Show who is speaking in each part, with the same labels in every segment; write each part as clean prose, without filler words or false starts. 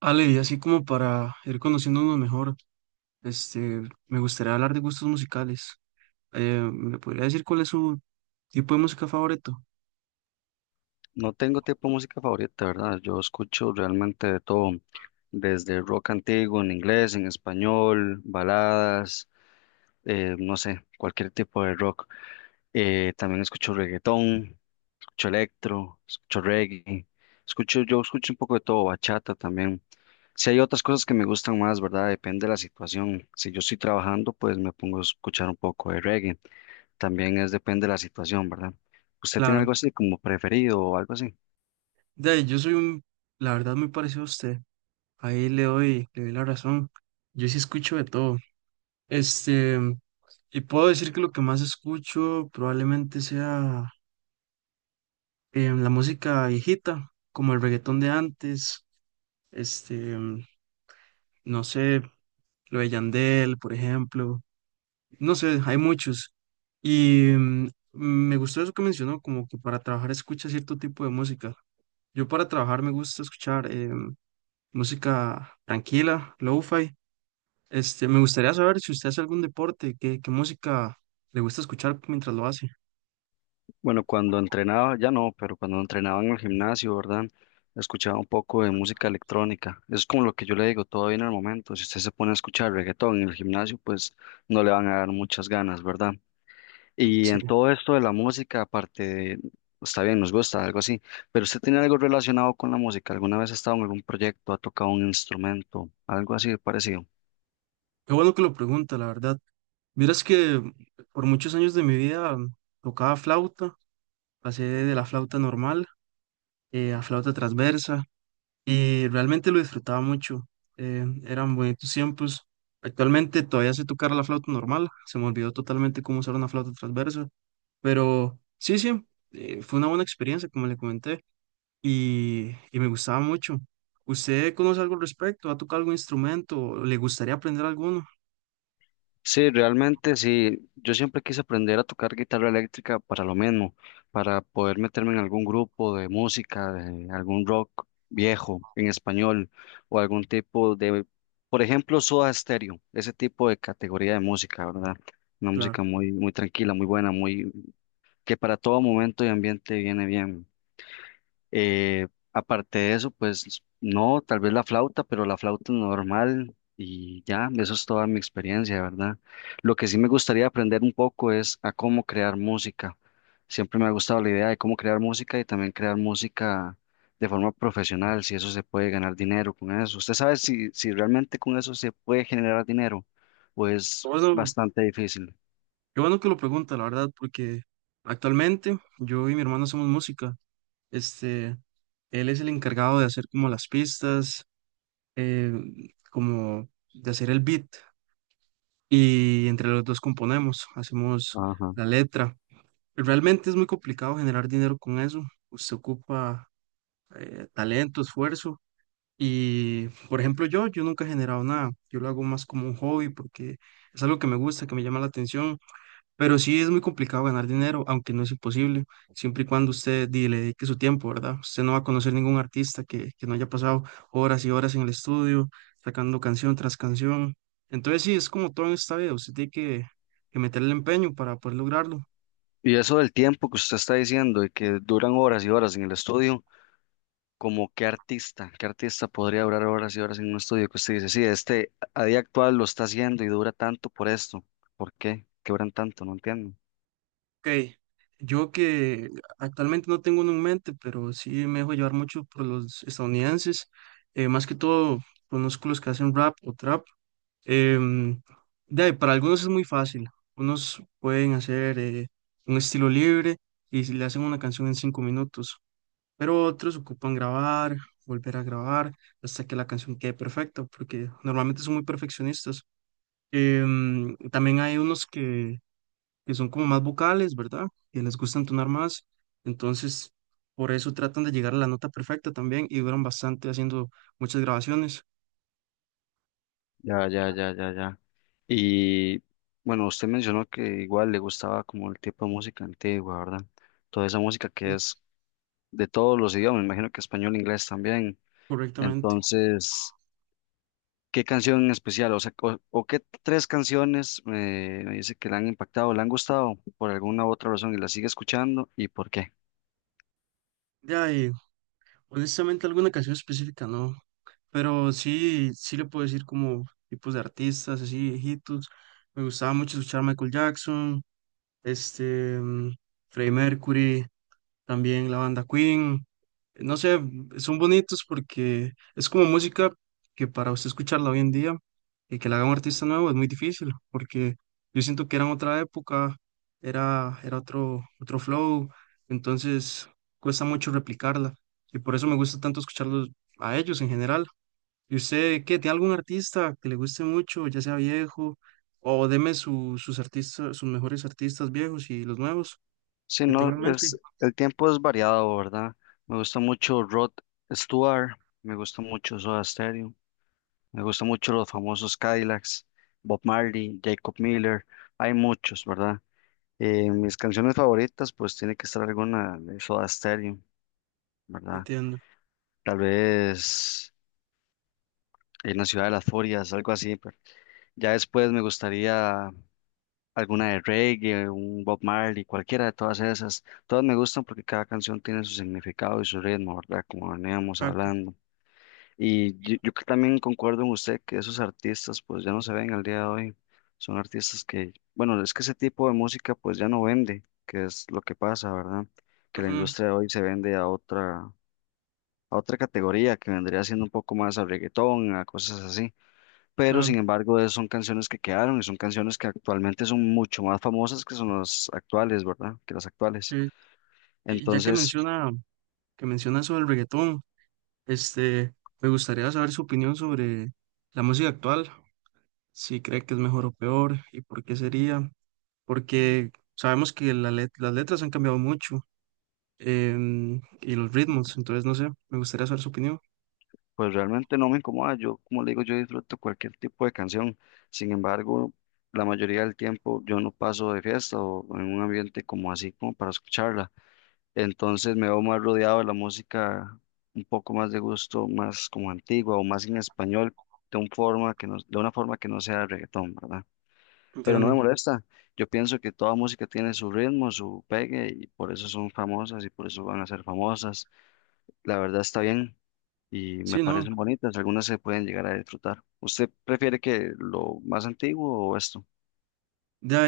Speaker 1: Ale, y así como para ir conociéndonos mejor, este, me gustaría hablar de gustos musicales. ¿Me podría decir cuál es su tipo de música favorito?
Speaker 2: No tengo tipo de música favorita, ¿verdad? Yo escucho realmente de todo, desde rock antiguo en inglés, en español, baladas, no sé, cualquier tipo de rock. También escucho reggaetón, escucho electro, escucho reggae, escucho, yo escucho un poco de todo, bachata también. Si hay otras cosas que me gustan más, ¿verdad? Depende de la situación. Si yo estoy trabajando, pues me pongo a escuchar un poco de reggae. También es depende de la situación, ¿verdad? ¿Usted tiene
Speaker 1: Claro,
Speaker 2: algo así como preferido o algo así?
Speaker 1: de ahí, yo soy un, la verdad, muy parecido a usted. Ahí le doy la razón. Yo sí escucho de todo. Este, y puedo decir que lo que más escucho probablemente sea la música viejita, como el reggaetón de antes, este, em, no sé, lo de Yandel, por ejemplo. No sé, hay muchos. Y me gustó eso que mencionó, como que para trabajar escucha cierto tipo de música. Yo para trabajar me gusta escuchar música tranquila, lo-fi. Me gustaría saber si usted hace algún deporte, qué música le gusta escuchar mientras lo hace.
Speaker 2: Bueno, cuando entrenaba, ya no, pero cuando entrenaba en el gimnasio, ¿verdad? Escuchaba un poco de música electrónica. Eso es como lo que yo le digo, todo viene al momento. Si usted se pone a escuchar reggaetón en el gimnasio, pues no le van a dar muchas ganas, ¿verdad? Y
Speaker 1: Sí,
Speaker 2: en todo esto de la música, aparte de- está bien, nos gusta, algo así, pero usted tiene algo relacionado con la música. ¿Alguna vez ha estado en algún proyecto, ha tocado un instrumento, algo así de parecido?
Speaker 1: qué bueno que lo pregunta, la verdad. Miras que por muchos años de mi vida tocaba flauta, pasé de la flauta normal a flauta transversa. Y realmente lo disfrutaba mucho. Eran bonitos tiempos. Actualmente todavía sé tocar la flauta normal, se me olvidó totalmente cómo usar una flauta transversa, pero sí, sí, fue una buena experiencia, como le comenté, y me gustaba mucho. ¿Usted conoce algo al respecto? ¿Ha tocado algún instrumento? ¿O le gustaría aprender alguno?
Speaker 2: Sí, realmente sí. Yo siempre quise aprender a tocar guitarra eléctrica para lo mismo, para poder meterme en algún grupo de música, de algún rock viejo en español o algún tipo de, por ejemplo, Soda Stereo, ese tipo de categoría de música, ¿verdad? Una música
Speaker 1: Claro.
Speaker 2: muy, muy tranquila, muy buena, muy que para todo momento y ambiente viene bien. Eh, aparte de eso, pues no, tal vez la flauta, pero la flauta normal y ya, eso es toda mi experiencia, ¿verdad? Lo que sí me gustaría aprender un poco es a cómo crear música. Siempre me ha gustado la idea de cómo crear música y también crear música de forma profesional, si eso se puede ganar dinero con eso. ¿Usted sabe si realmente con eso se puede generar dinero o
Speaker 1: Qué
Speaker 2: es
Speaker 1: Bueno,
Speaker 2: bastante difícil?
Speaker 1: qué bueno que lo pregunta, la verdad, porque actualmente yo y mi hermano hacemos música. Este, Él es el encargado de hacer como las pistas, eh, como de hacer el beat, y entre los dos componemos, hacemos
Speaker 2: Ajá.
Speaker 1: la letra. Realmente es muy complicado generar dinero con eso. Usted ocupa talento, esfuerzo y, por ejemplo, yo nunca he generado nada. Yo lo hago más como un hobby porque es algo que me gusta, que me llama la atención, pero sí es muy complicado ganar dinero, aunque no es imposible, siempre y cuando usted le dedique su tiempo, ¿verdad? Usted no va a conocer ningún artista que no haya pasado horas y horas en el estudio, sacando canción tras canción. Entonces sí, es como todo en esta vida, usted tiene que meterle empeño para poder lograrlo.
Speaker 2: Y eso del tiempo que usted está diciendo y que duran horas y horas en el estudio. Como qué artista podría durar horas y horas en un estudio que usted dice, sí, este a día actual lo está haciendo y dura tanto por esto. ¿Por qué? ¿Qué duran tanto? No entiendo.
Speaker 1: Ok, yo que actualmente no tengo uno en mente, pero sí me dejo llevar mucho por los estadounidenses, más que todo conozco los que hacen rap o trap. Em, de ahí, para algunos es muy fácil. Unos pueden hacer un estilo libre, y si le hacen una canción en 5 minutos, pero otros ocupan grabar, volver a grabar hasta que la canción quede perfecta, porque normalmente son muy perfeccionistas. También hay unos que son como más vocales, ¿verdad? Que les gusta entonar más, entonces por eso tratan de llegar a la nota perfecta también y duran bastante haciendo muchas grabaciones
Speaker 2: Ya, ya, ya, ya, ya. Y bueno, usted mencionó que igual le gustaba como el tipo de música antigua, ¿verdad? Toda esa música que es de todos los idiomas, me imagino que español, inglés también.
Speaker 1: correctamente.
Speaker 2: Entonces, ¿qué canción en especial? O sea, o qué 3 canciones me dice que le han impactado, le han gustado por alguna u otra razón y la sigue escuchando y por qué.
Speaker 1: Ya, honestamente, alguna canción específica no, pero sí, sí le puedo decir como tipos de artistas, así viejitos. Me gustaba mucho escuchar Michael Jackson, este, mm, Freddie Mercury, también la banda Queen. No sé, son bonitos porque es como música que para usted escucharla hoy en día y que la haga un artista nuevo es muy difícil, porque yo siento que era en otra época, era otro flow, entonces cuesta mucho replicarla y por eso me gusta tanto escucharlos a ellos en general. ¿Y usted qué? ¿Tiene algún artista que le guste mucho, ya sea viejo? O deme sus artistas, sus mejores artistas viejos y los nuevos
Speaker 2: Sí,
Speaker 1: que
Speaker 2: no,
Speaker 1: tengan en
Speaker 2: es,
Speaker 1: mente.
Speaker 2: el tiempo es variado, ¿verdad? Me gusta mucho Rod Stewart, me gusta mucho Soda Stereo, me gusta mucho los famosos Cadillacs, Bob Marley, Jacob Miller, hay muchos, ¿verdad? Mis canciones favoritas, pues tiene que estar alguna de Soda Stereo, ¿verdad?
Speaker 1: Entiendo.
Speaker 2: Tal vez en la ciudad de las furias, algo así. Ya después me gustaría alguna de reggae, un Bob Marley, cualquiera de todas esas. Todas me gustan porque cada canción tiene su significado y su ritmo, ¿verdad? Como veníamos
Speaker 1: Exacto.
Speaker 2: hablando. Y yo que también concuerdo con usted que esos artistas pues ya no se ven al día de hoy. Son artistas que, bueno, es que ese tipo de música pues ya no vende, que es lo que pasa, ¿verdad? Que la
Speaker 1: Ujú,
Speaker 2: industria de hoy se vende a otra categoría que vendría siendo un poco más a reggaetón, a cosas así, pero sin
Speaker 1: claro.
Speaker 2: embargo es- son canciones que quedaron y son canciones que actualmente son mucho más famosas que son las actuales, ¿verdad? Que las actuales.
Speaker 1: Sí. Y ya
Speaker 2: Entonces,
Speaker 1: que menciona sobre el reggaetón, este, me gustaría saber su opinión sobre la música actual, si cree que es mejor o peor y por qué sería, porque sabemos que la las letras han cambiado mucho y los ritmos, entonces no sé, me gustaría saber su opinión.
Speaker 2: pues realmente no me incomoda, yo como le digo, yo disfruto cualquier tipo de canción, sin embargo, la mayoría del tiempo yo no paso de fiesta o en un ambiente como así como para escucharla, entonces me veo más rodeado de la música un poco más de gusto, más como antigua o más en español, de un forma que no- de una forma que no sea reggaetón, ¿verdad? Pero no me
Speaker 1: Entiendo.
Speaker 2: molesta. Yo pienso que toda música tiene su ritmo, su pegue, y por eso son famosas y por eso van a ser famosas. La verdad está bien y me
Speaker 1: Sí, no.
Speaker 2: parecen bonitas. Algunas se pueden llegar a disfrutar. ¿Usted prefiere que lo más antiguo o esto?
Speaker 1: Ya,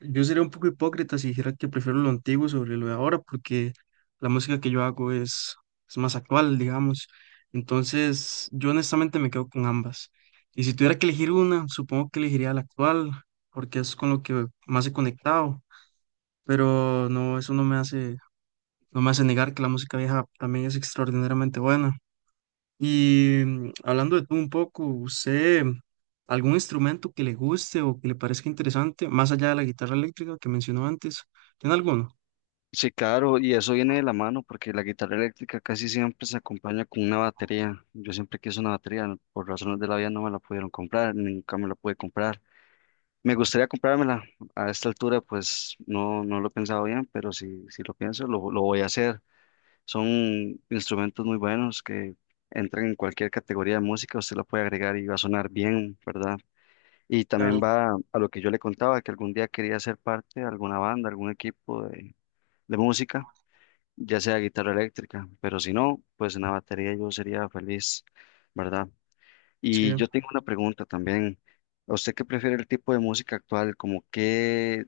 Speaker 1: yo sería un poco hipócrita si dijera que prefiero lo antiguo sobre lo de ahora, porque la música que yo hago es más actual, digamos. Entonces, yo honestamente me quedo con ambas. Y si tuviera que elegir una, supongo que elegiría la actual, porque es con lo que más he conectado. Pero no, eso no me hace, no me hace negar que la música vieja también es extraordinariamente buena. Y hablando de tú un poco, ¿usted algún instrumento que le guste o que le parezca interesante, más allá de la guitarra eléctrica que mencionó antes? ¿Tiene alguno?
Speaker 2: Sí, claro, y eso viene de la mano porque la guitarra eléctrica casi siempre se acompaña con una batería. Yo siempre quise una batería, por razones de la vida no me la pudieron comprar, nunca me la pude comprar. Me gustaría comprármela. A esta altura, pues no, no lo he pensado bien, pero si, si lo pienso, lo voy a hacer. Son instrumentos muy buenos que entran en cualquier categoría de música, usted la puede agregar y va a sonar bien, ¿verdad? Y también
Speaker 1: Claro,
Speaker 2: va a lo que yo le contaba, que algún día quería ser parte de alguna banda, algún equipo de música, ya sea guitarra eléctrica, pero si no, pues en la batería yo sería feliz, ¿verdad?
Speaker 1: sí.
Speaker 2: Y yo tengo una pregunta también. ¿A usted qué prefiere el tipo de música actual? ¿Como qué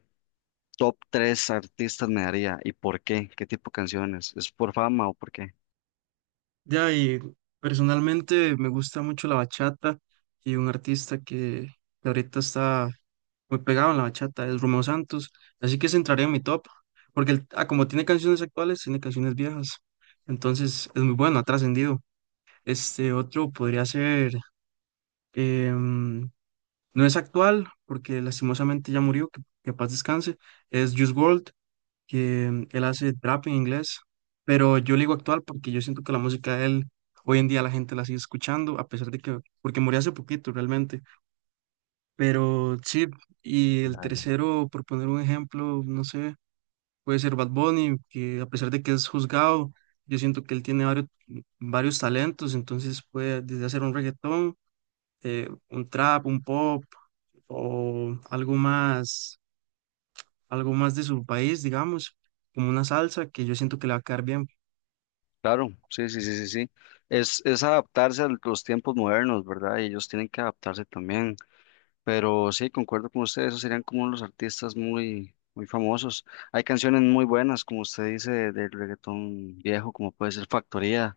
Speaker 2: top 3 artistas me daría? ¿Y por qué? ¿Qué tipo de canciones? ¿Es por fama o por qué?
Speaker 1: De ahí, personalmente me gusta mucho la bachata y un artista que ahorita está muy pegado en la bachata es Romeo Santos, así que se entraría en mi top, porque como tiene canciones actuales, tiene canciones viejas, entonces es muy bueno, ha trascendido. Este otro podría ser. em, No es actual, porque lastimosamente ya murió, que paz descanse. Es Juice WRLD, que él hace trap en inglés, pero yo le digo actual porque yo siento que la música de él hoy en día la gente la sigue escuchando, a pesar de que, porque murió hace poquito realmente. Pero sí, y el
Speaker 2: Ya, ya.
Speaker 1: tercero, por poner un ejemplo, no sé, puede ser Bad Bunny, que a pesar de que es juzgado, yo siento que él tiene varios, varios talentos, entonces puede desde hacer un reggaetón, un trap, un pop o algo más de su país, digamos, como una salsa que yo siento que le va a quedar bien.
Speaker 2: Claro, sí, sí, sí, sí, sí. Es adaptarse a los tiempos modernos, ¿verdad? Y ellos tienen que adaptarse también. Pero sí, concuerdo con usted, esos serían como los artistas muy, muy famosos. Hay canciones muy buenas, como usted dice, del reggaetón viejo, como puede ser Factoría.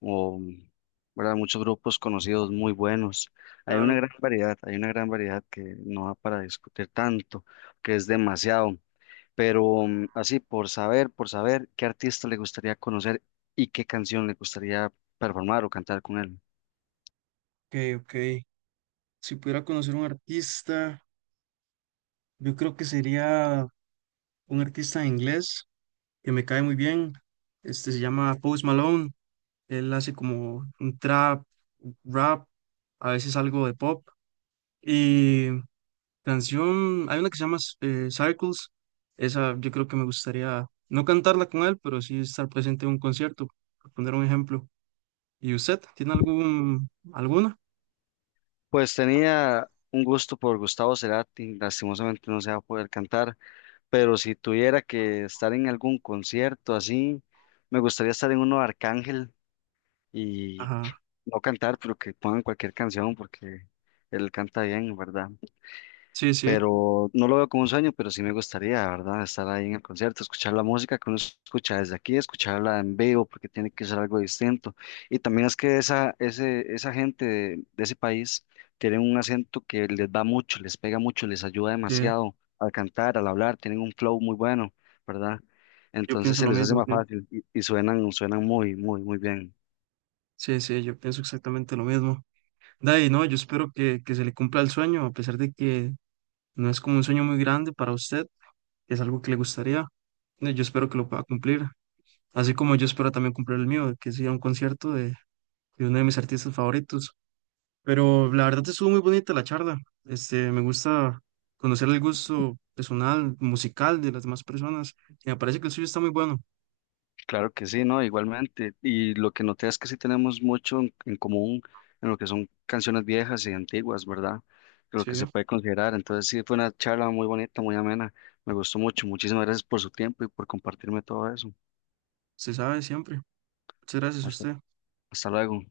Speaker 2: O, ¿verdad? Muchos grupos conocidos muy buenos. Hay una
Speaker 1: Claro,
Speaker 2: gran variedad, hay una gran variedad que no da para discutir tanto, que es demasiado. Pero así, por saber qué artista le gustaría conocer y qué canción le gustaría performar o cantar con él.
Speaker 1: ok, ok. Si pudiera conocer un artista, yo creo que sería un artista de inglés que me cae muy bien. Este se llama Post Malone. Él hace como un trap, rap, a veces algo de pop. Y canción, hay una que se llama Circles, esa yo creo que me gustaría no cantarla con él, pero sí estar presente en un concierto, por poner un ejemplo. ¿Y usted tiene algún, alguna?
Speaker 2: Pues tenía un gusto por Gustavo Cerati, lastimosamente no se va a poder cantar, pero si tuviera que estar en algún concierto así, me gustaría estar en uno de Arcángel y
Speaker 1: Ajá,
Speaker 2: no cantar, pero que pongan cualquier canción porque él canta bien, ¿verdad?
Speaker 1: sí, sí,
Speaker 2: Pero no lo veo como un sueño, pero sí me gustaría, ¿verdad? Estar ahí en el concierto, escuchar la música que uno escucha desde aquí, escucharla en vivo porque tiene que ser algo distinto. Y también es que esa, ese, esa gente de ese país tiene un acento que les va mucho, les pega mucho, les ayuda
Speaker 1: sí,
Speaker 2: demasiado al cantar, al hablar, tienen un flow muy bueno, ¿verdad?
Speaker 1: yo
Speaker 2: Entonces
Speaker 1: pienso
Speaker 2: se
Speaker 1: lo
Speaker 2: les hace
Speaker 1: mismo,
Speaker 2: más
Speaker 1: sí,
Speaker 2: fácil y suenan, suenan muy, muy, muy bien.
Speaker 1: sí, sí, yo pienso exactamente lo mismo. De ahí, no, yo espero que se le cumpla el sueño, a pesar de que no es como un sueño muy grande para usted, que es algo que le gustaría, yo espero que lo pueda cumplir, así como yo espero también cumplir el mío, que sea un concierto de uno de mis artistas favoritos. Pero la verdad estuvo muy bonita la charla. Me gusta conocer el gusto personal, musical de las demás personas. Y me parece que el suyo está muy bueno.
Speaker 2: Claro que sí, ¿no? Igualmente. Y lo que noté es que sí tenemos mucho en común en lo que son canciones viejas y antiguas, ¿verdad? Lo
Speaker 1: Sí,
Speaker 2: que se puede considerar. Entonces sí, fue una charla muy bonita, muy amena. Me gustó mucho. Muchísimas gracias por su tiempo y por compartirme todo eso.
Speaker 1: se sabe siempre. Muchas gracias a
Speaker 2: Hasta,
Speaker 1: usted.
Speaker 2: hasta luego.